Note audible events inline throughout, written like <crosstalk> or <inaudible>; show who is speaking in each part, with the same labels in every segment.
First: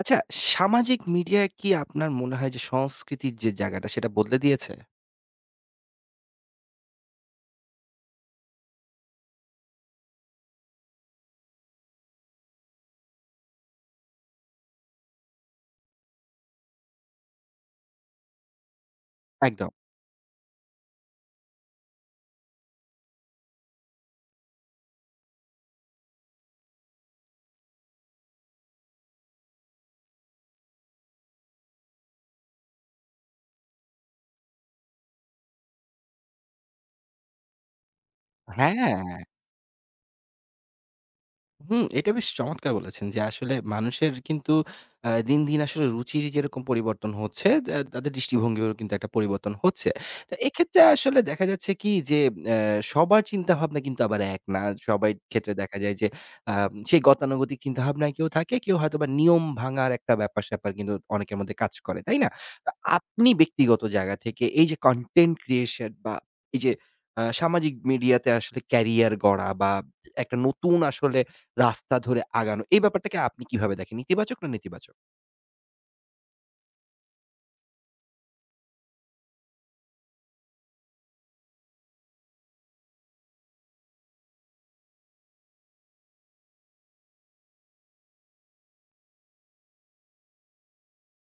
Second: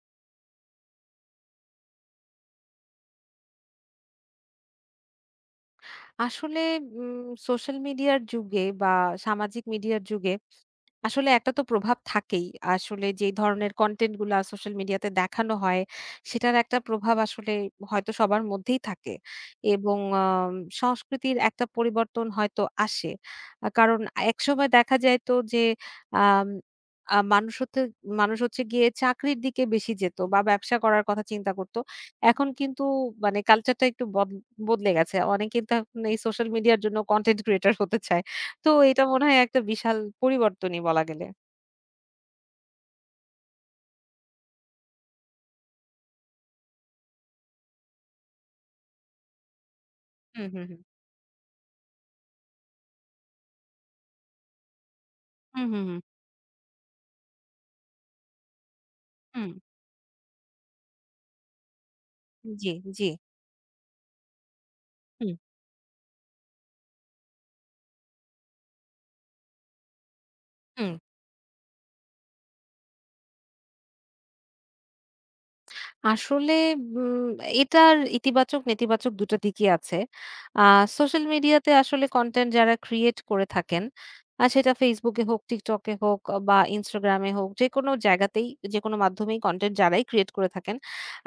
Speaker 1: আচ্ছা, সামাজিক মিডিয়া কি আপনার মনে হয় যে সংস্কৃতির যে জায়গাটা সেটা বদলে দিয়েছে?
Speaker 2: আসলে উম সোশ্যাল মিডিয়ার যুগে বা সামাজিক মিডিয়ার যুগে, আসলে একটা তো প্রভাব থাকেই। আসলে যে ধরনের কনটেন্ট গুলা সোশ্যাল মিডিয়াতে দেখানো হয়, সেটার একটা প্রভাব আসলে হয়তো সবার মধ্যেই থাকে।
Speaker 1: একদম।
Speaker 2: এবং আম সংস্কৃতির একটা পরিবর্তন হয়তো আসে। কারণ একসময় দেখা যাইতো যে আম আ মানুষ হচ্ছে গিয়ে চাকরির দিকে বেশি যেত বা ব্যবসা করার কথা চিন্তা করত। এখন কিন্তু মানে কালচারটা একটু বদলে গেছে। অনেকে কিন্তু এখন এই সোশ্যাল মিডিয়ার জন্য কনটেন্ট ক্রিয়েটর হতে চায়। তো এটা
Speaker 1: হ্যাঁ।
Speaker 2: মনে হয় একটা বিশাল পরিবর্তনই বলা গেলে।
Speaker 1: হুম, এটা বেশ চমৎকার বলেছেন যে আসলে মানুষের কিন্তু দিন, দিন আসলে রুচির যেরকম পরিবর্তন হচ্ছে, তাদের দৃষ্টিভঙ্গিরও কিন্তু একটা পরিবর্তন হচ্ছে। তো
Speaker 2: হুম, হুম, হুম।
Speaker 1: এক্ষেত্রে আসলে দেখা যাচ্ছে কি যে অ্যা সবার চিন্তাভাবনা কিন্তু আবার এক না। সবাই ক্ষেত্রে
Speaker 2: হুম,
Speaker 1: দেখা
Speaker 2: হুম,
Speaker 1: যায়
Speaker 2: হুম।
Speaker 1: যে আ সেই গতানুগতিক চিন্তাভাবনায় কেউ থাকে, কেউ হয়তোবা নিয়ম
Speaker 2: হুম।
Speaker 1: ভাঙার একটা ব্যাপার-স্যাপার কিন্তু অনেকের মধ্যে কাজ করে, তাই না?
Speaker 2: জি,
Speaker 1: তো
Speaker 2: জি।
Speaker 1: আপনি ব্যক্তিগত জায়গা থেকে এই যে
Speaker 2: হুম,
Speaker 1: কনটেন্ট ক্রিয়েশন বা এই যে সামাজিক মিডিয়াতে আসলে ক্যারিয়ার গড়া বা একটা নতুন
Speaker 2: হুম।
Speaker 1: আসলে রাস্তা ধরে আগানো। এই ব্যাপারটাকে আপনি কিভাবে দেখেন? ইতিবাচক না নেতিবাচক?
Speaker 2: আসলে উম এটার ইতিবাচক নেতিবাচক দুটো দিকই আছে। আ সোশ্যাল মিডিয়াতে আসলে কনটেন্ট যারা ক্রিয়েট করে থাকেন, সেটা Facebook এ হোক, TikTok এ হোক বা Instagram এ হোক, যেকোনো জায়গাতেই যেকোনো মাধ্যমেই কনটেন্ট যারাই ক্রিয়েট করে থাকেন,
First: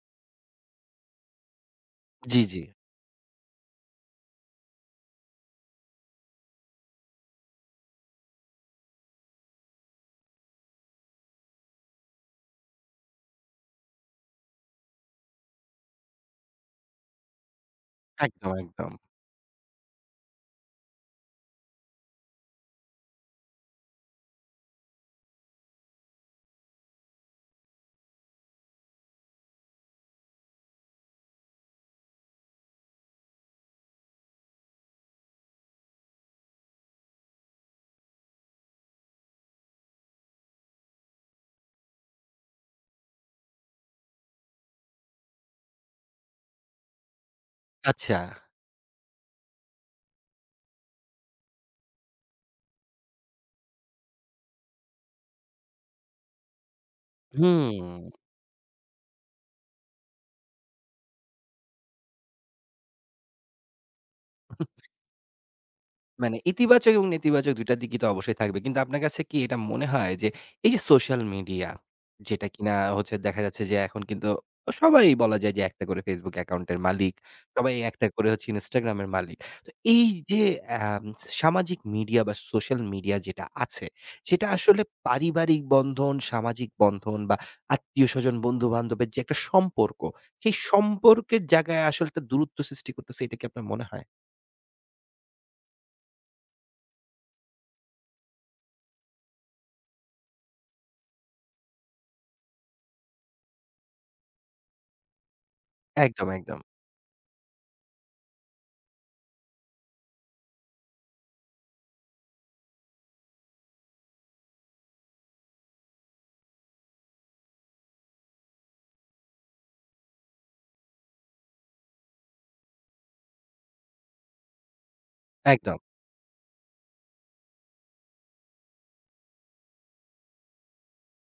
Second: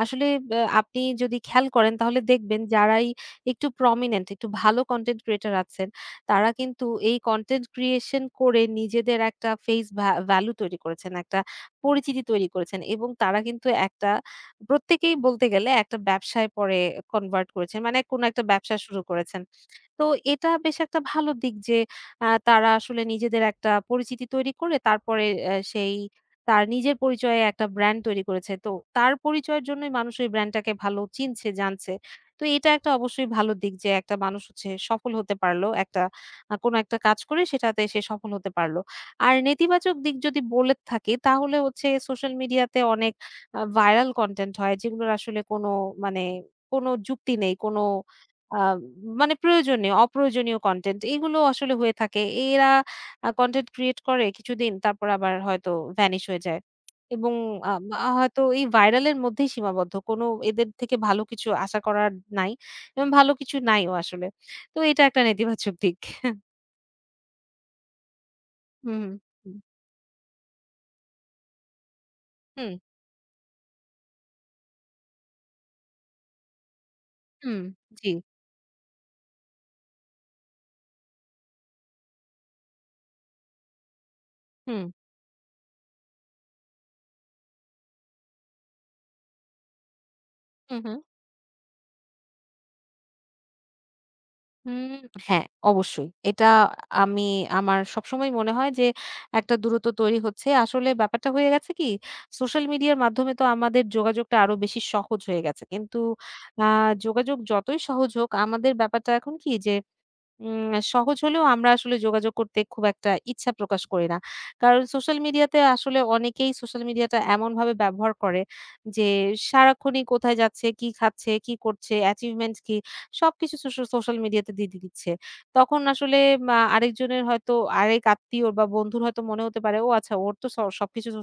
Speaker 2: আসলে অ্যা আপনি যদি খেয়াল করেন তাহলে
Speaker 1: জি, জি।
Speaker 2: দেখবেন যারাই একটু প্রমিনেন্ট, একটু ভালো কনটেন্ট ক্রিয়েটর আছেন, তারা কিন্তু এই কনটেন্ট ক্রিয়েশন করে নিজেদের একটা ফেস ভ্যালু তৈরি করেছেন, একটা পরিচিতি তৈরি করেছেন এবং তারা কিন্তু একটা প্রত্যেকেই বলতে গেলে একটা ব্যবসায় পরে কনভার্ট করেছেন। মানে কোন একটা
Speaker 1: একদম,
Speaker 2: ব্যবসা
Speaker 1: একদম।
Speaker 2: শুরু করেছেন। তো এটা বেশ একটা ভালো দিক যে তারা আসলে নিজেদের একটা পরিচিতি তৈরি করে তারপরে সেই তার নিজের পরিচয়ে একটা ব্র্যান্ড তৈরি করেছে। তো তার পরিচয়ের জন্যই মানুষ ওই ব্র্যান্ডটাকে ভালো চিনছে, জানছে। তো এটা একটা অবশ্যই ভালো দিক যে একটা মানুষ হচ্ছে সফল হতে পারল। একটা কোনো একটা কাজ করে সেটাতে সে সফল হতে পারল। আর নেতিবাচক দিক যদি বলে থাকি তাহলে হচ্ছে সোশ্যাল মিডিয়াতে অনেক ভাইরাল কনটেন্ট হয় যেগুলোর আসলে কোনো মানে কোনো যুক্তি নেই, কোনো
Speaker 1: আচ্ছা।
Speaker 2: আ মানে প্রয়োজনীয়, অপ্রয়োজনীয় কনটেন্ট এগুলো আসলে হয়ে থাকে। এরা কনটেন্ট ক্রিয়েট করে কিছুদিন তারপর আবার হয়তো ভ্যানিশ হয়ে যায়। এবং আ
Speaker 1: হুম।
Speaker 2: আ হয়তো এই ভাইরাল এর মধ্যেই সীমাবদ্ধ। কোনো এদের থেকে ভালো কিছু আশা করার নাই এবং ভালো কিছু নাইও আসলে। তো এটা একটা নেতিবাচক দিক।
Speaker 1: মানে
Speaker 2: <laughs>
Speaker 1: ইতিবাচক এবং নেতিবাচক ২টা টা দিকই তো অবশ্যই থাকবে। কিন্তু আপনার
Speaker 2: হুম,
Speaker 1: কাছে কি
Speaker 2: হুম,
Speaker 1: এটা মনে হয় যে, এই যে সোশ্যাল মিডিয়া যেটা
Speaker 2: হুম,
Speaker 1: কিনা হচ্ছে দেখা যাচ্ছে যে এখন কিন্তু সবাই বলা যায় যে একটা করে Facebook অ্যাকাউন্টের মালিক,
Speaker 2: হুম,
Speaker 1: সবাই একটা
Speaker 2: জি,
Speaker 1: করে হচ্ছে Instagram এর মালিক। তো এই যে আম সামাজিক মিডিয়া বা সোশ্যাল মিডিয়া যেটা আছে, সেটা আসলে
Speaker 2: হুম,
Speaker 1: পারিবারিক বন্ধন, সামাজিক বন্ধন বা আত্মীয়স্বজন, বন্ধু-বান্ধবের যে একটা সম্পর্ক, সেই
Speaker 2: হুম, হুম।
Speaker 1: সম্পর্কের জায়গায় আসলে একটা দূরত্ব সৃষ্টি করতেছে, এটা কি আপনার মনে হয়?
Speaker 2: হুম, হ্যাঁ, অবশ্যই। এটা আমি আমার সবসময় মনে হয় যে একটা দূরত্ব তৈরি হচ্ছে। আসলে ব্যাপারটা হয়ে গেছে কি সোশ্যাল মিডিয়ার মাধ্যমে তো আমাদের যোগাযোগটা আরো বেশি সহজ হয়ে গেছে। কিন্তু
Speaker 1: একদম, একদম,
Speaker 2: আ যোগাযোগ যতই সহজ হোক আমাদের ব্যাপারটা এখন কি যে উম সহজ হলেও আমরা আসলে যোগাযোগ করতে খুব একটা ইচ্ছা প্রকাশ করি না। কারণ সোশ্যাল মিডিয়াতে আসলে অনেকেই সোশ্যাল মিডিয়াটা এমনভাবে ব্যবহার করে যে সারাক্ষণই কোথায় যাচ্ছে, কি খাচ্ছে, কি করছে, achievement কি সবকিছু সোশ্যাল মিডিয়াতে দিয়ে দিচ্ছে। তখন
Speaker 1: একদম।
Speaker 2: আসলে আরেকজনের হয়তো আরেক আত্মীয়র বা বন্ধুর হয়তো মনে হতে পারে, ও আচ্ছা ওর তো সবকিছু সো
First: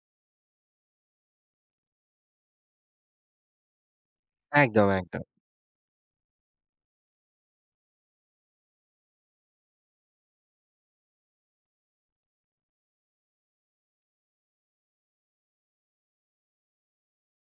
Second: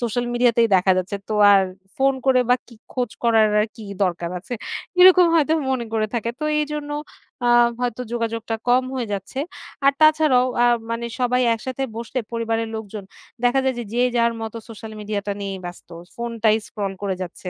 Speaker 2: সোশ্যাল মিডিয়াতেই দেখা যাচ্ছে। তো আর ফোন করে বা কি খোঁজ করার আর কি দরকার আছে?
Speaker 1: একদম, একদম।
Speaker 2: এরকম হয়তো মনে করে থাকে। তো এইজন্য আ হয়তো যোগাযোগটা কম হয়ে যাচ্ছে। আর তাছাড়াও মানে সবাই একসাথে বসলে পরিবারের লোকজন দেখা যায় যে, যে যার মতো সোশ্যাল মিডিয়াটা নিয়েই ব্যস্ত। ফোনটাই স্ক্রল করে যাচ্ছে।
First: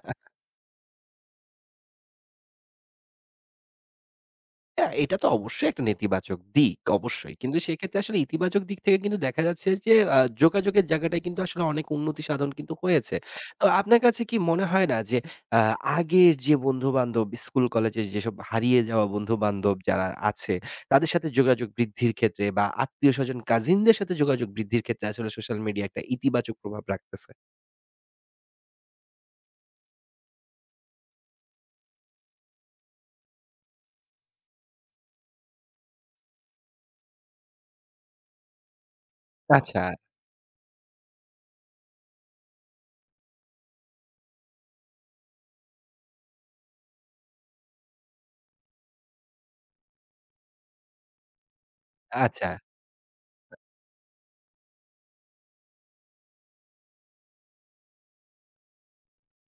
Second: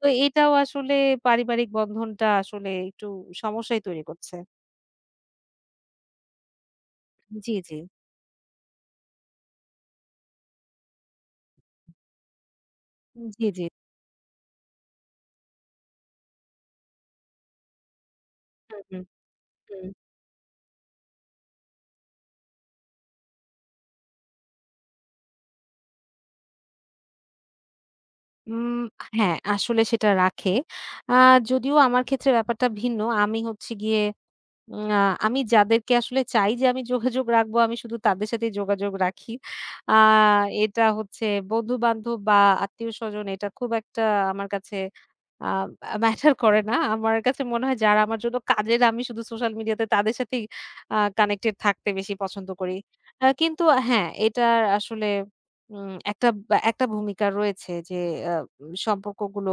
Speaker 2: তো এটাও আসলে পারিবারিক বন্ধনটা আসলে একটু সমস্যাই তৈরি করছে।
Speaker 1: হ্যাঁ, এটা তো অবশ্যই একটা নেতিবাচক দিক, অবশ্যই।
Speaker 2: জি,
Speaker 1: কিন্তু
Speaker 2: জি।
Speaker 1: সেক্ষেত্রে আসলে ইতিবাচক দিক থেকে কিন্তু দেখা যাচ্ছে যে যোগাযোগের জায়গাটায় কিন্তু আসলে অনেক উন্নতি সাধন কিন্তু হয়েছে।
Speaker 2: জি, জি।
Speaker 1: তো আপনার কাছে কি মনে হয় না যে আ আগের যে বন্ধু-বান্ধব স্কুল কলেজে যেসব
Speaker 2: হুম,
Speaker 1: হারিয়ে
Speaker 2: হুম,
Speaker 1: যাওয়া বন্ধু-বান্ধব
Speaker 2: হুম।
Speaker 1: যারা আছে, তাদের সাথে যোগাযোগ বৃদ্ধির ক্ষেত্রে বা আত্মীয়স্বজন কাজিনদের সাথে যোগাযোগ বৃদ্ধির ক্ষেত্রে আসলে সোশ্যাল মিডিয়া একটা ইতিবাচক প্রভাব রাখতেছে?
Speaker 2: উম হ্যাঁ, আসলে সেটা রাখে। আ যদিও আমার ক্ষেত্রে ব্যাপারটা ভিন্ন। আমি হচ্ছে গিয়ে উম আ আমি যাদেরকে আসলে চাই যে আমি যোগাযোগ রাখবো, আমি শুধু তাদের সাথেই যোগাযোগ রাখি।
Speaker 1: আচ্ছা,
Speaker 2: আ এটা হচ্ছে বন্ধু-বান্ধব বা আত্মীয়স্বজন এটা খুব একটা আমার কাছে আ ম্যাটার করে না। আমার কাছে মনে হয় যারা আমার জন্য কাজের আমি শুধু সোশ্যাল মিডিয়াতে তাদের সাথেই কানেক্টেড থাকতে বেশি পছন্দ
Speaker 1: আচ্ছা।
Speaker 2: করি। কিন্তু হ্যাঁ, এটার আসলে একটা একটা ভূমিকা রয়েছে যে আ সম্পর্কগুলো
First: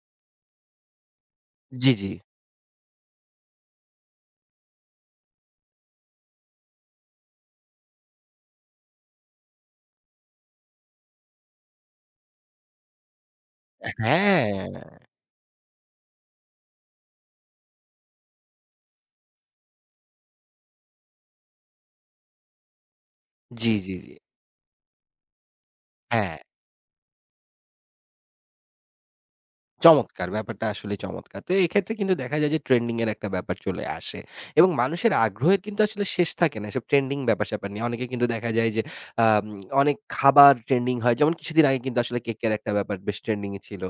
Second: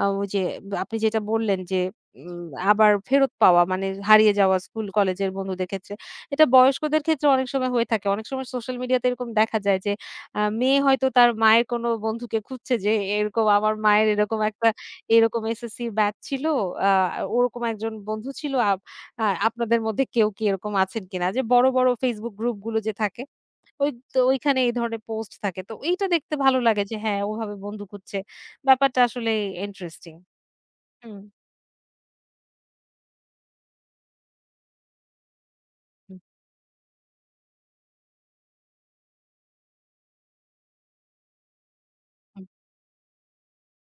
Speaker 2: ওই যে আপনি যেটা বললেন যে
Speaker 1: জি, জি।
Speaker 2: উম আবার ফেরত পাওয়া মানে হারিয়ে যাওয়া স্কুল কলেজের বন্ধুদের ক্ষেত্রে। এটা বয়স্কদের ক্ষেত্রে অনেক সময় হয়ে থাকে। অনেক সময় সোশ্যাল মিডিয়াতে এরকম দেখা যায় যে মেয়ে হয়তো তার মায়ের কোনো বন্ধুকে খুঁজছে যে এরকম আমার মায়ের এরকম একটা
Speaker 1: হ্যাঁ।
Speaker 2: এরকম এসএসসির ব্যাচ ছিল। আ ওরকম একজন বন্ধু ছিল। আপ আ আপনাদের মধ্যে কেউ কি এরকম আছেন কিনা? যে বড়, বড় Facebook গ্রুপ গুলো যে থাকে
Speaker 1: জি,
Speaker 2: ওই
Speaker 1: জি, জি।
Speaker 2: তো ওইখানে এই ধরনের পোস্ট থাকে। তো এইটা দেখতে
Speaker 1: হ্যাঁ।
Speaker 2: ভালো লাগে যে হ্যাঁ, ওভাবে বন্ধু খুঁজছে। ব্যাপারটা আসলে ইন্টারেস্টিং।
Speaker 1: চমৎকার! ব্যাপারটা আসলেই
Speaker 2: হুম,
Speaker 1: চমৎকার। তো এক্ষেত্রে কিন্তু দেখা যায় যে ট্রেন্ডিং এর একটা ব্যাপার চলে আসে এবং মানুষের আগ্রহের কিন্তু আসলে
Speaker 2: হুম,
Speaker 1: শেষ থাকে না এসব ট্রেন্ডিং ব্যাপার-স্যাপার নিয়ে। অনেকে কিন্তু দেখা যায় যে আম অনেক খাবার ট্রেন্ডিং হয়। যেমন কিছুদিন আগে কিন্তু আসলে
Speaker 2: হুম।
Speaker 1: কেকের একটা ব্যাপার বেশ ট্রেন্ডিং এ ছিল।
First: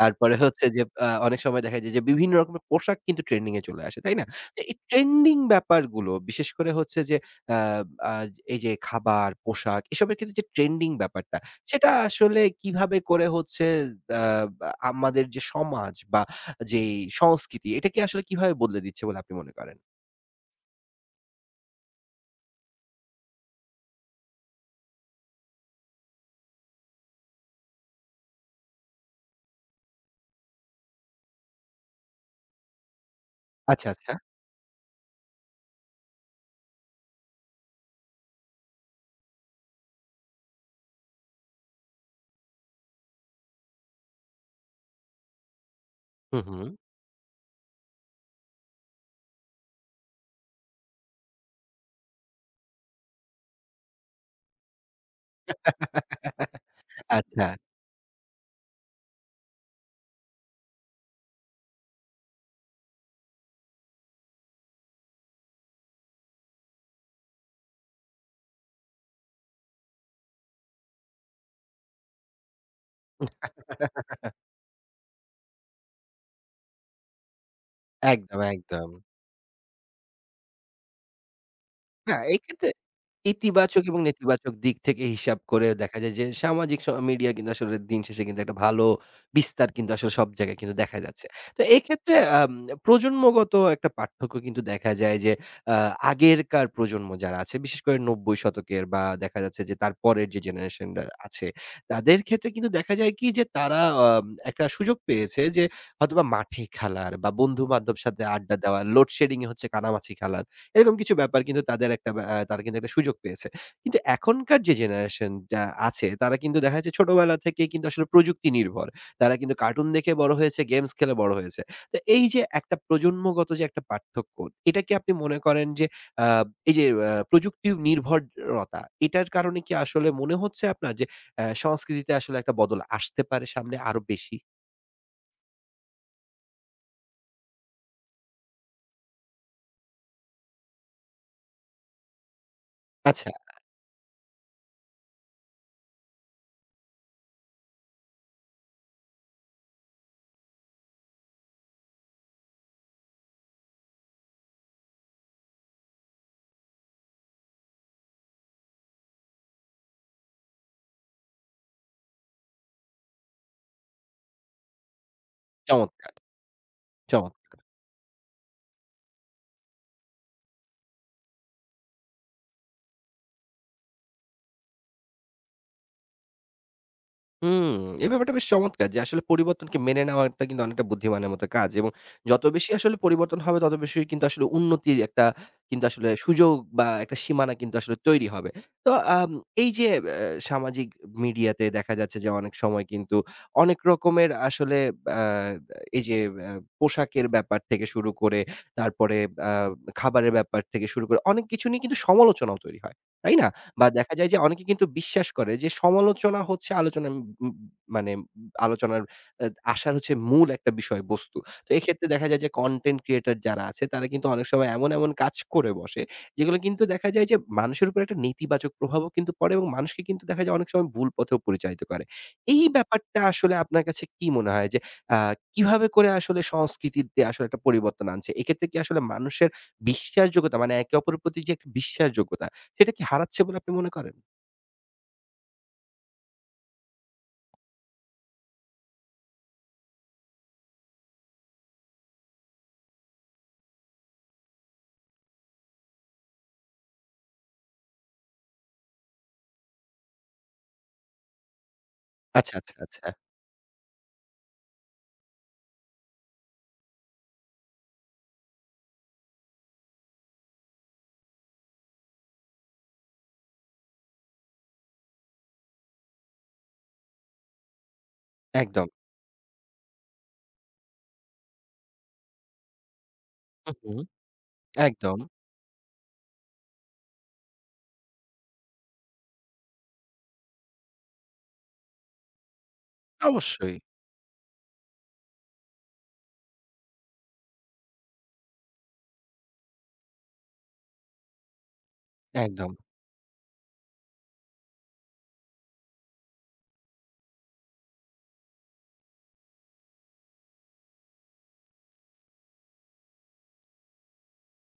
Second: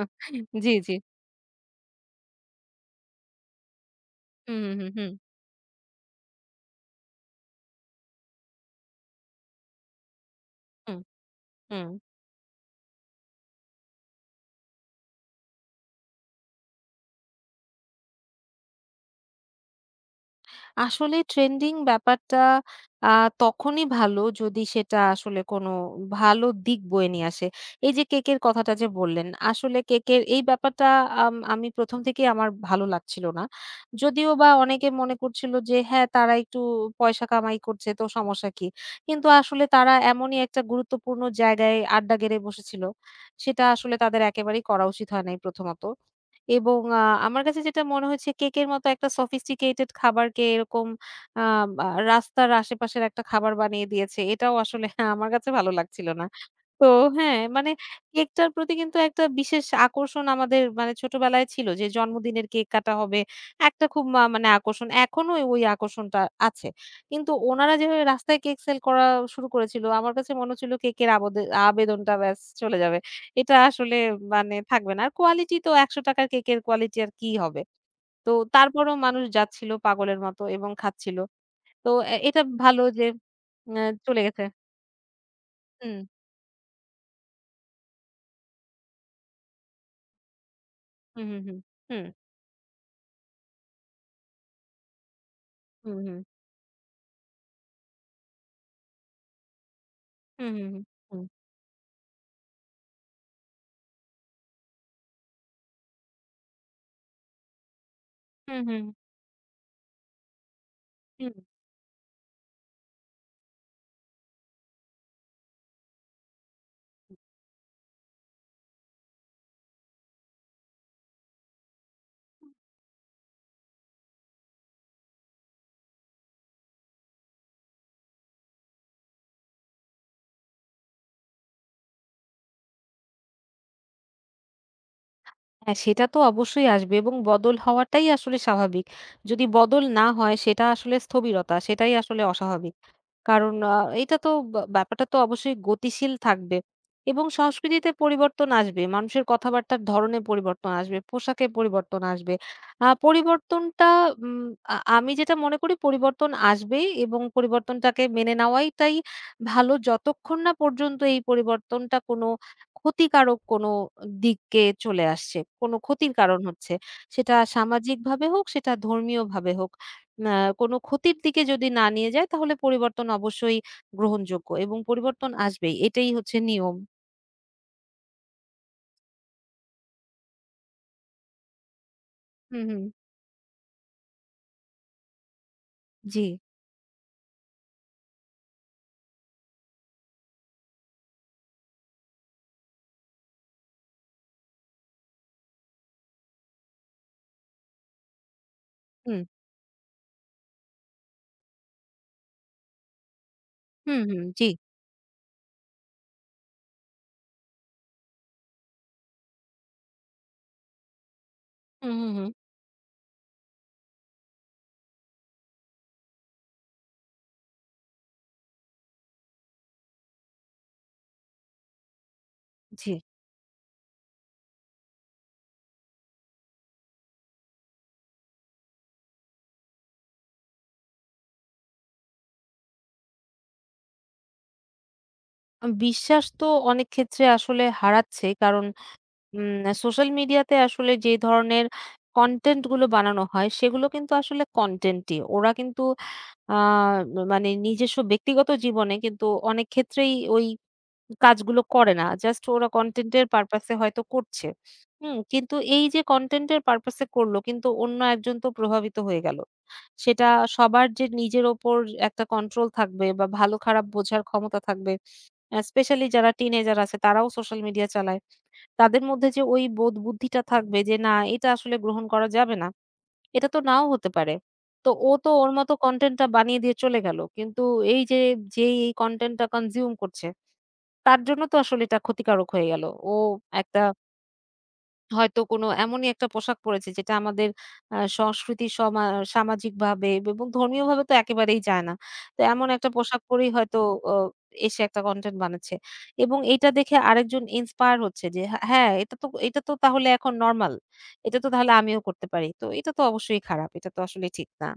Speaker 1: তারপরে হচ্ছে
Speaker 2: জি,
Speaker 1: যে
Speaker 2: জি।
Speaker 1: অনেক সময় দেখা যায় যে বিভিন্ন রকমের পোশাক কিন্তু ট্রেন্ডিং এ চলে আসে, তাই না? তো
Speaker 2: হুম,
Speaker 1: এই
Speaker 2: হুম, হুম,
Speaker 1: ট্রেন্ডিং ব্যাপারগুলো বিশেষ করে হচ্ছে যে আ আ এই যে খাবার, পোশাক এসবের ক্ষেত্রে যে ট্রেন্ডিং
Speaker 2: হুম, হুম,
Speaker 1: ব্যাপারটা
Speaker 2: হুম।
Speaker 1: সেটা আসলে কিভাবে করে হচ্ছে আ বা আমাদের যে সমাজ বা যেই সংস্কৃতি, এটা কি আসলে কিভাবে বদলে দিচ্ছে বলে আপনি মনে করেন?
Speaker 2: আসলে ট্রেন্ডিং ব্যাপারটা আ তখনই ভালো যদি সেটা আসলে কোনো ভালো দিক বয়ে নিয়ে আসে। এই যে কেকের কথাটা যে বললেন, আসলে কেকের এই ব্যাপারটা আমি প্রথম থেকেই আমার ভালো লাগছিল না।
Speaker 1: আচ্ছা, আচ্ছা।
Speaker 2: যদিও বা অনেকে মনে করছিল যে হ্যাঁ, তারা একটু পয়সা কামাই করছে তো সমস্যা কি? কিন্তু আসলে তারা এমনই একটা গুরুত্বপূর্ণ জায়গায় আড্ডা গেড়ে বসেছিল। সেটা আসলে তাদের একেবারেই করা উচিত হয় নাই প্রথমত।
Speaker 1: হুম, হুম।
Speaker 2: এবং আমার কাছে যেটা মনে হয়েছে কেকের মতো একটা sophisticated খাবারকে এরকম আ বা রাস্তার আশেপাশের একটা খাবার বানিয়ে দিয়েছে। এটাও আসলে <laughs> আমার কাছে ভালো লাগছিল না।
Speaker 1: <laughs>
Speaker 2: তো হ্যাঁ,
Speaker 1: আচ্ছা।
Speaker 2: মানে কেকটার প্রতি কিন্তু একটা বিশেষ আকর্ষণ আমাদের মানে ছোটবেলায় ছিল যে জন্মদিনের কেক কাটা হবে। একটা খুব মানে আকর্ষণ। এখনো ওই আকর্ষণটা আছে। কিন্তু ওনারা যেভাবে রাস্তায় কেক সেল করা শুরু করেছিল, আমার কাছে মনে হচ্ছিল কেকের আবেদনটা ব্যাস চলে যাবে। এটা আসলে মানে থাকবে না। আর কোয়ালিটি তো ৳১০০ র কেকের কোয়ালিটি আর কি হবে? তো
Speaker 1: একদম, একদম।
Speaker 2: তারপরেও মানুষ যাচ্ছিল পাগলের মতো এবং খাচ্ছিল। তো
Speaker 1: না
Speaker 2: এটা
Speaker 1: এক্ষেত্রে
Speaker 2: ভালো যে
Speaker 1: ইতিবাচক এবং
Speaker 2: চলে গেছে।
Speaker 1: নেতিবাচক দিক থেকে হিসাব করে
Speaker 2: হুম,
Speaker 1: দেখা যায় যে সামাজিক মিডিয়া কিন্তু আসলে দিন শেষে কিন্তু একটা ভালো বিস্তার কিন্তু আসলে সব জায়গায় কিন্তু দেখা যাচ্ছে।
Speaker 2: হুম, হুম,
Speaker 1: তো
Speaker 2: হুম,
Speaker 1: এক্ষেত্রে প্রজন্মগত একটা পার্থক্য কিন্তু দেখা যায় যে আ
Speaker 2: হুম, হুম,
Speaker 1: আগেরকার প্রজন্ম যারা আছে বিশেষ করে ৯০ শতকের বা দেখা যাচ্ছে যে তার পরের যে
Speaker 2: হুম, হুম, হুম,
Speaker 1: জেনারেশন রা
Speaker 2: হুম,
Speaker 1: আছে তাদের ক্ষেত্রে কিন্তু দেখা যায় কি যে তারা একটা সুযোগ পেয়েছে যে হয়তোবা মাঠে খেলার বা বন্ধু-বান্ধব সাথে আড্ডা
Speaker 2: হুম,
Speaker 1: দেওয়া,
Speaker 2: হুম,
Speaker 1: লোডশেডিং এ হচ্ছে কানামাছি খেলার। এরকম কিছু
Speaker 2: হুম।
Speaker 1: ব্যাপার কিন্তু তাদের একটা তারা কিন্তু একটা সুযোগ পেয়েছে। কিন্তু এখনকার যে জেনারেশন টা আছে তারা কিন্তু দেখা যাচ্ছে ছোটবেলা থেকেই কিন্তু আসলে প্রযুক্তি নির্ভর। তারা কিন্তু কার্টুন দেখে বড় হয়েছে, গেমস খেলে বড় হয়েছে। তো এই যে একটা প্রজন্মগত যে একটা পার্থক্য, এটা কি আপনি মনে করেন যে আ এই যে প্রযুক্তি নির্ভরতা এটার কারণে কি আসলে মনে হচ্ছে আপনার যে সংস্কৃতিতে আসলে একটা বদল আসতে পারে সামনে আরো বেশি?
Speaker 2: হ্যাঁ, সেটা তো অবশ্যই আসবে এবং বদল হওয়াটাই আসলে স্বাভাবিক। যদি বদল না হয় সেটা আসলে স্থবিরতা, সেটাই আসলে অস্বাভাবিক।
Speaker 1: আচ্ছা,
Speaker 2: কারণ এটা তো ব্যাপারটা তো অবশ্যই গতিশীল থাকবে এবং সংস্কৃতিতে পরিবর্তন আসবে। মানুষের কথাবার্তার ধরনে পরিবর্তন আসবে, পোশাকে পরিবর্তন আসবে। পরিবর্তনটা উম আ আমি যেটা মনে করি পরিবর্তন আসবেই এবং পরিবর্তনটাকে মেনে নেওয়াইটাই ভালো যতক্ষণ না পর্যন্ত এই পরিবর্তনটা কোনো ক্ষতিকারক কোনো দিকে চলে আসছে। কোনো ক্ষতির
Speaker 1: চমৎকার,
Speaker 2: কারণ হচ্ছে। সেটা
Speaker 1: চমৎকার।
Speaker 2: সামাজিকভাবে হোক, সেটা ধর্মীয়ভাবে হোক। আ কোনো ক্ষতির দিকে যদি না নিয়ে যায় তাহলে পরিবর্তন অবশ্যই গ্রহণযোগ্য এবং পরিবর্তন আসবেই। এটাই হচ্ছে নিয়ম।
Speaker 1: হুম, এই ব্যাপারটা বেশ চমৎকার যে আসলে পরিবর্তনকে মেনে নেওয়াটা কিন্তু অনেকটা বুদ্ধিমানের মতো কাজ এবং যত
Speaker 2: হুম,
Speaker 1: বেশি
Speaker 2: হুম।
Speaker 1: আসলে পরিবর্তন হবে তত বেশি কিন্তু আসলে উন্নতির একটা কিন্তু আসলে
Speaker 2: জি।
Speaker 1: সুযোগ বা একটা সীমানা কিন্তু আসলে তৈরি হবে। তো আম এই যে সামাজিক মিডিয়াতে দেখা যাচ্ছে যে অনেক সময় কিন্তু অনেক রকমের আসলে আ এই যে আ পোশাকের ব্যাপার থেকে শুরু করে তারপরে
Speaker 2: হুম,
Speaker 1: আ খাবারের ব্যাপার থেকে শুরু করে অনেক কিছু নিয়ে কিন্তু সমালোচনাও তৈরি হয়। তাই না? বা
Speaker 2: হুম,
Speaker 1: দেখা
Speaker 2: হুম।
Speaker 1: যায় যে
Speaker 2: জি।
Speaker 1: অনেকে কিন্তু বিশ্বাস করে যে সমালোচনা হচ্ছে আলোচনা উম উম মানে আলোচনার আ আসার হচ্ছে মূল একটা বিষয়বস্তু। তো
Speaker 2: হুম,
Speaker 1: এক্ষেত্রে
Speaker 2: হুম,
Speaker 1: দেখা
Speaker 2: হুম।
Speaker 1: যায় যে কনটেন্ট ক্রিয়েটর যারা আছে তারা কিন্তু অনেক সময় এমন, এমন কাজ করে বসে যেগুলো কিন্তু দেখা যায় যে মানুষের উপর একটা নেতিবাচক প্রভাবও কিন্তু পড়ে এবং মানুষকে কিন্তু দেখা যায় অনেক সময় ভুল পথেও পরিচালিত করে। এই
Speaker 2: জি।
Speaker 1: ব্যাপারটা আসলে আপনার কাছে কি মনে হয় যে আ কিভাবে করে আসলে সংস্কৃতিতে আসলে একটা পরিবর্তন আনছে? এক্ষেত্রে কি আসলে মানুষের বিশ্বাসযোগ্যতা মানে একে অপরের প্রতি যে একটা বিশ্বাসযোগ্যতা সেটা কি হারাচ্ছে বলে আপনি মনে করেন?
Speaker 2: বিশ্বাস তো অনেক ক্ষেত্রে আসলে হারাচ্ছে। কারণ সোশ্যাল মিডিয়াতে আসলে যে ধরনের কনটেন্ট গুলো বানানো হয় সেগুলো কিন্তু আসলে কনটেন্টই। ওরা কিন্তু আ মানে নিজস্ব ব্যক্তিগত জীবনে কিন্তু অনেক ক্ষেত্রেই ওই কাজগুলো করে না। জাস্ট
Speaker 1: আচ্ছা,
Speaker 2: ওরা
Speaker 1: আচ্ছা, আচ্ছা।
Speaker 2: কনটেন্ট এর পারপাস এ হয়তো করছে। হুম? কিন্তু এই যে কনটেন্ট এর পারপাস এ করল কিন্তু অন্য একজন তো প্রভাবিত হয়ে গেল। সেটা সবার যে নিজের ওপর একটা কন্ট্রোল থাকবে বা ভালো খারাপ বোঝার ক্ষমতা থাকবে। স্পেশালি যারা টিনেজার আছে তারাও সোশ্যাল মিডিয়া চালায়।
Speaker 1: একদম।
Speaker 2: তাদের মধ্যে যে ওই বোধ বুদ্ধিটা থাকবে যে না এটা আসলে গ্রহণ করা যাবে না। এটা তো
Speaker 1: হু,
Speaker 2: নাও
Speaker 1: হু।
Speaker 2: হতে পারে। তো ও
Speaker 1: একদম।
Speaker 2: তো ওর মতো কনটেন্টটা বানিয়ে দিয়ে চলে গেল। কিন্তু এই যে, যেই এই কনটেন্টটা কনজিউম করছে, তার জন্য তো আসলে এটা ক্ষতিকারক হয়ে গেল। ও
Speaker 1: অবশ্যই।
Speaker 2: একটা হয়তো কোনো এমনই একটা পোশাক পড়েছে যেটা আমাদের সংস্কৃতি সামাজিকভাবে এবং ধর্মীয়ভাবে তো একেবারেই যায় না। তো এমন
Speaker 1: একদম।
Speaker 2: একটা পোশাক পরেই হয়তো অ এসে একটা কনটেন্ট বানাচ্ছে। এবং এটা দেখে আরেকজন ইন্সপায়ার হচ্ছে যে হ্যাঁ, হ্যাঁ, এটা তো এটা তো তাহলে এখন নরমাল। এটা তো তাহলে আমিও করতে পারি। তো এটা তো অবশ্যই খারাপ। এটা তো আসলে ঠিক না।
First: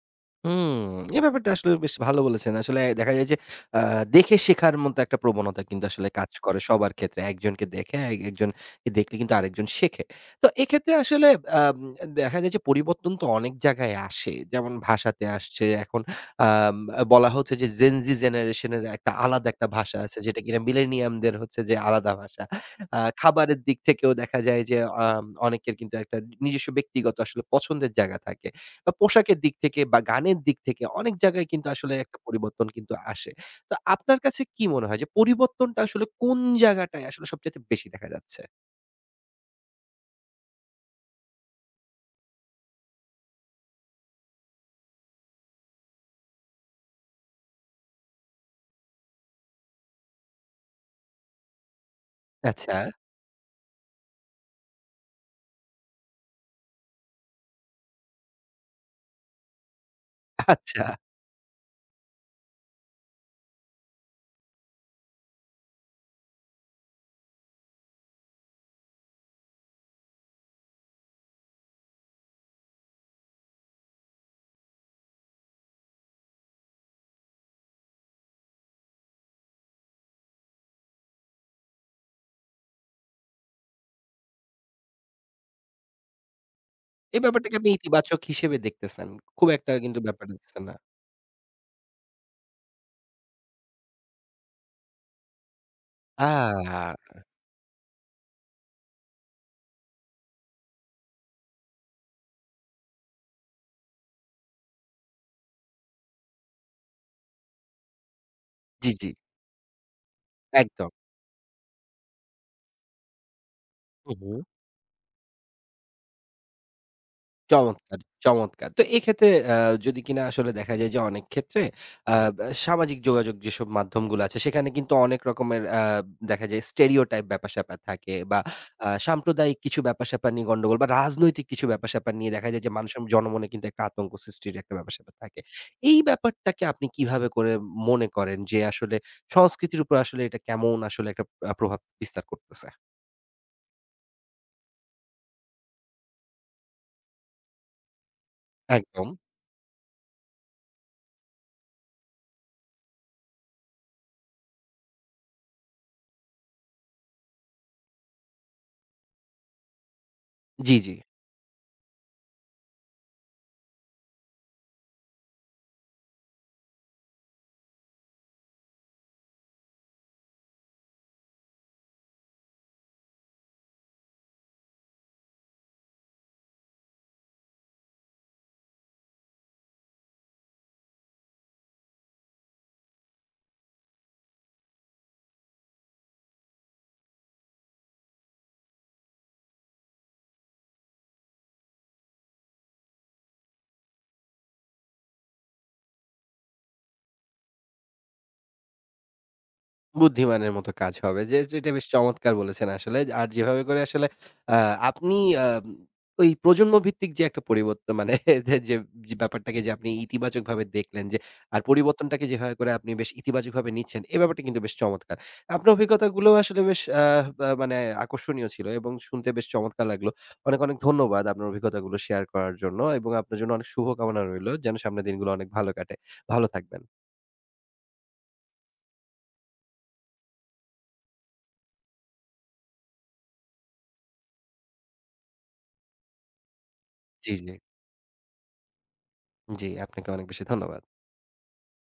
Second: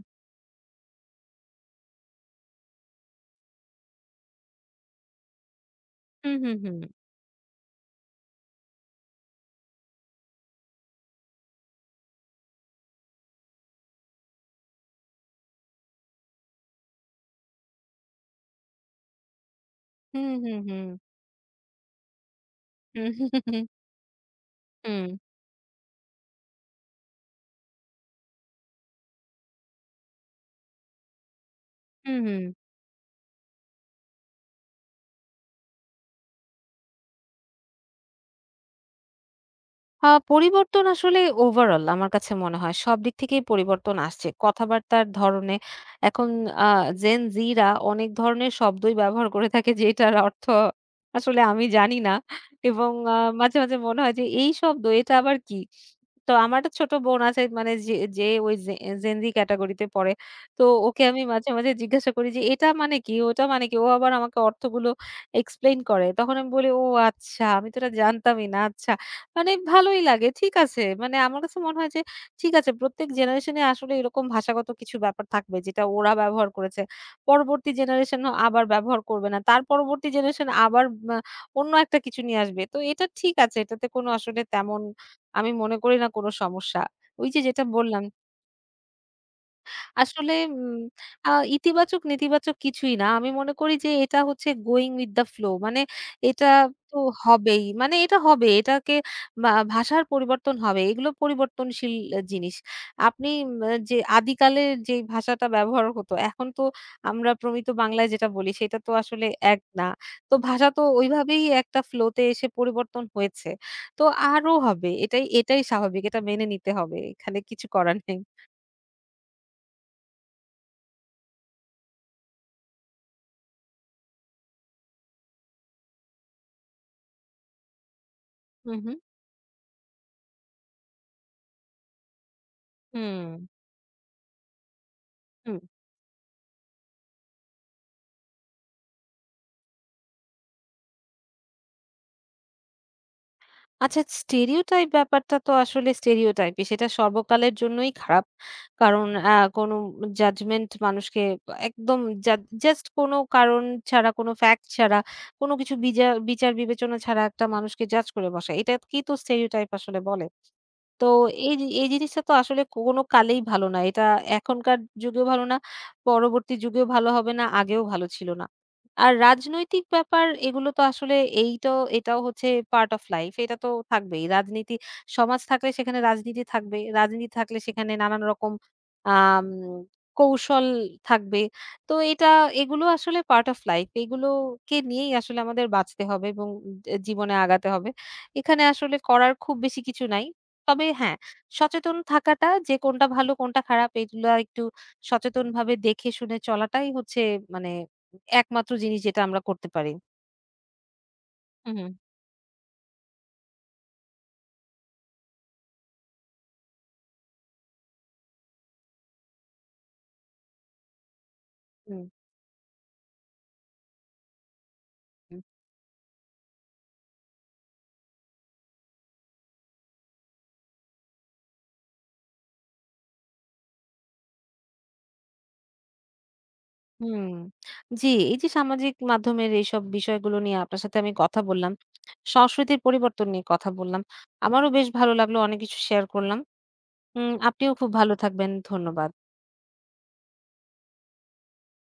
Speaker 1: হুম, এই ব্যাপারটা আসলে বেশ ভালো বলেছেন। আসলে দেখা যায় যে আ দেখে শেখার মতো একটা প্রবণতা কিন্তু আসলে কাজ
Speaker 2: হুম, হুম,
Speaker 1: করে
Speaker 2: হুম।
Speaker 1: সবার ক্ষেত্রে। একজনকে দেখে একজনকে দেখলে কিন্তু আরেকজন শেখে। তো এক্ষেত্রে আসলে আম দেখা যায় যে পরিবর্তন তো অনেক জায়গায় আসে। যেমন ভাষাতে আসছে এখন আম বলা হচ্ছে যে Gen Z জেনারেশন এর একটা আলাদা একটা ভাষা আছে
Speaker 2: হুম,
Speaker 1: যেটা
Speaker 2: হুম,
Speaker 1: কিনা
Speaker 2: হুম।
Speaker 1: মিলেনিয়ামদের হচ্ছে যে আলাদা ভাষা।
Speaker 2: হুম, হুম,
Speaker 1: খাবারের
Speaker 2: হুম।
Speaker 1: দিক থেকেও দেখা যায় যে
Speaker 2: হুম, হুম।
Speaker 1: অনেকের কিন্তু একটা নিজস্ব ব্যক্তিগত আসলে পছন্দের জায়গা থাকে। বা পোশাকের দিক থেকে বা গানের দিক থেকে অনেক জায়গায় কিন্তু আসলে
Speaker 2: হুম
Speaker 1: একটা
Speaker 2: হুম
Speaker 1: পরিবর্তন কিন্তু আসে। তো আপনার কাছে কি মনে হয় যে পরিবর্তনটা আসলে কোন জায়গাটায় আসলে সবচাইতে বেশি দেখা যাচ্ছে?
Speaker 2: পরিবর্তন আসলে ওভারঅল আমার কাছে মনে হয় সব দিক থেকেই পরিবর্তন আসছে। কথাবার্তার ধরনে এখন আ জেন জিরা অনেক ধরনের শব্দই ব্যবহার করে থাকে যেটার অর্থ আসলে আমি জানি না
Speaker 1: আচ্ছা,
Speaker 2: এবং মাঝে, মাঝে মনে হয় যে এই শব্দ এটা আবার কি? তো আমার একটা ছোট বোন আছে মানে যে, যে ওই জেন জি ক্যাটেগরিতে পড়ে। তো
Speaker 1: আচ্ছা।
Speaker 2: ওকে আমি মাঝে, মাঝে জিজ্ঞাসা করি যে এটা মানে কি? ওটা মানে কি? ও আবার আমাকে অর্থগুলো এক্সপ্লেইন করে। তখন আমি বলি, "ও আচ্ছা আমি তো এটা জানতামই না। আচ্ছা।" মানে ভালোই লাগে। ঠিক আছে। মানে আমার কাছে মনে হয় যে ঠিক আছে প্রত্যেক জেনারেশনে আসলে এরকম ভাষাগত কিছু ব্যাপার থাকবে যেটা ওরা ব্যবহার করেছে। পরবর্তী জেনারেশনও আবার ব্যবহার করবে না। তার পরবর্তী জেনারেশন আবার আ অন্য একটা কিছু নিয়ে আসবে। তো এটা ঠিক আছে। এটাতে কোনো আসলে তেমন আমি মনে করি না কোনো সমস্যা।
Speaker 1: এই
Speaker 2: ওই যে
Speaker 1: ব্যাপারটাকে
Speaker 2: যেটা
Speaker 1: আপনি
Speaker 2: বললাম
Speaker 1: ইতিবাচক হিসেবে দেখতেছেন। খুব একটা কিন্তু ব্যাপার
Speaker 2: আসলে
Speaker 1: দেখতেছেন না।
Speaker 2: উম আ ইতিবাচক নেতিবাচক কিছুই না। আমি মনে করি যে এটা হচ্ছে going with the flow মানে
Speaker 1: আ
Speaker 2: এটা তো হবেই। মানে এটা হবে। এটাকে বা ভাষার পরিবর্তন হবে। এগুলো পরিবর্তনশীল জিনিস। আপনি যে আদিকালে যে ভাষাটা ব্যবহার হতো এখন তো আমরা প্রমিত বাংলায় যেটা বলি সেটা তো
Speaker 1: জি, জি।
Speaker 2: আসলে এক না। তো ভাষা তো
Speaker 1: একদম।
Speaker 2: ওইভাবেই একটা flow তে এসে পরিবর্তন হয়েছে। তো
Speaker 1: হু, হু।
Speaker 2: আরো হবে। এটাই এটাই স্বাভাবিক। এটা মেনে নিতে হবে। এখানে কিছু করার
Speaker 1: চমৎকার,
Speaker 2: নেই।
Speaker 1: চমৎকার। তো এক্ষেত্রে যদি কিনা আসলে দেখা যায় যে অনেক ক্ষেত্রে আ সামাজিক যোগাযোগ যেসব মাধ্যমগুলো আছে সেখানে কিন্তু অনেক রকমের দেখা যায় stereotype ব্যাপার-স্যাপার থাকে বা
Speaker 2: হু, হু।
Speaker 1: সাম্প্রদায়িক কিছু ব্যাপার-স্যাপার নিয়ে গন্ডগোল বা রাজনৈতিক কিছু ব্যাপার-স্যাপার নিয়ে দেখা যায় যে মানুষের
Speaker 2: হুম।
Speaker 1: জনমনে কিন্তু একটা আতঙ্ক সৃষ্টির একটা ব্যাপার-স্যাপার থাকে।
Speaker 2: হুম।
Speaker 1: এই ব্যাপারটাকে আপনি কিভাবে করে মনে করেন যে আসলে সংস্কৃতির উপর আসলে এটা কেমন আসলে একটা প্রভাব বিস্তার করতেছে?
Speaker 2: আচ্ছা স্টেরিওটাইপ ব্যাপারটা তো আসলে স্টেরিওটাইপই। সেটা সর্বকালের জন্যই খারাপ। কারণ
Speaker 1: একদম।
Speaker 2: কোনো জাজমেন্ট মানুষকে একদম জা জাস্ট কোনো কারণ ছাড়া, কোনো ফ্যাক্ট ছাড়া, কোনো কিছু বিচার বিবেচনা ছাড়া একটা মানুষকে জাজ করে বসা। এটাকেই তো স্টেরিওটাইপ আসলে বলে।
Speaker 1: জি, জি।
Speaker 2: তো এই জিনিসটা তো আসলে কোনো কালেই ভালো না। এটা এখনকার যুগেও ভালো না, পরবর্তী যুগেও ভালো হবে না, আগেও ভালো ছিল না। আর রাজনৈতিক ব্যাপার এগুলো তো আসলে এই তো এটাও হচ্ছে পার্ট অফ লাইফ। এটা তো থাকবেই। রাজনীতি সমাজ থাকলে সেখানে রাজনীতি থাকবে। রাজনীতি থাকলে সেখানে নানান রকম আম কৌশল থাকবে। তো এটা এগুলো আসলে পার্ট অফ লাইফ। এগুলোকে নিয়েই আসলে আমাদের বাঁচতে হবে এবং জীবনে আগাতে হবে। এখানে আসলে করার খুব বেশি কিছু নাই। তবে হ্যাঁ, সচেতন থাকাটা যে কোনটা ভালো কোনটা খারাপ এগুলা একটু সচেতনভাবে দেখে শুনে চলাটাই হচ্ছে মানে একমাত্র জিনিস যেটা আমরা করতে পারি।
Speaker 1: বুদ্ধিমানের মতো কাজ হবে। যে যেটা
Speaker 2: হুম,
Speaker 1: বেশ
Speaker 2: হুম।
Speaker 1: চমৎকার বলেছেন আসলে। আর যেভাবে করে আসলে আ আপনি আ ওই প্রজন্ম ভিত্তিক যে একটা পরিবর্তন মানে <laughs> যে যে যে ব্যাপারটাকে যে আপনি ইতিবাচকভাবে দেখলেন যে আর পরিবর্তনটাকে যেভাবে করে আপনি বেশ ইতিবাচকভাবে নিচ্ছেন এ ব্যাপারটা কিন্তু বেশ চমৎকার।
Speaker 2: হুম,
Speaker 1: আপনার অভিজ্ঞতাগুলো আসলে বেশ বা মানে আকর্ষণীয় ছিল এবং শুনতে বেশ চমৎকার লাগলো। অনেক, অনেক ধন্যবাদ আপনার অভিজ্ঞতাগুলো শেয়ার করার জন্য এবং আপনার জন্য অনেক শুভকামনা রইলো। যেন সামনের দিনগুলো অনেক ভালো কাটে। ভালো থাকবেন।
Speaker 2: হুম। জি, এই যে সামাজিক মাধ্যমের এইসব বিষয়গুলো নিয়ে আপনার সাথে আমি কথা বললাম। সংস্কৃতির পরিবর্তন নিয়ে কথা বললাম। আমারও বেশ ভালো লাগলো। অনেক কিছু শেয়ার করলাম।
Speaker 1: জি, জি।
Speaker 2: আপনিও খুব ভালো থাকবেন। ধন্যবাদ।
Speaker 1: জি, আপনাকে অনেক বেশি ধন্যবাদ।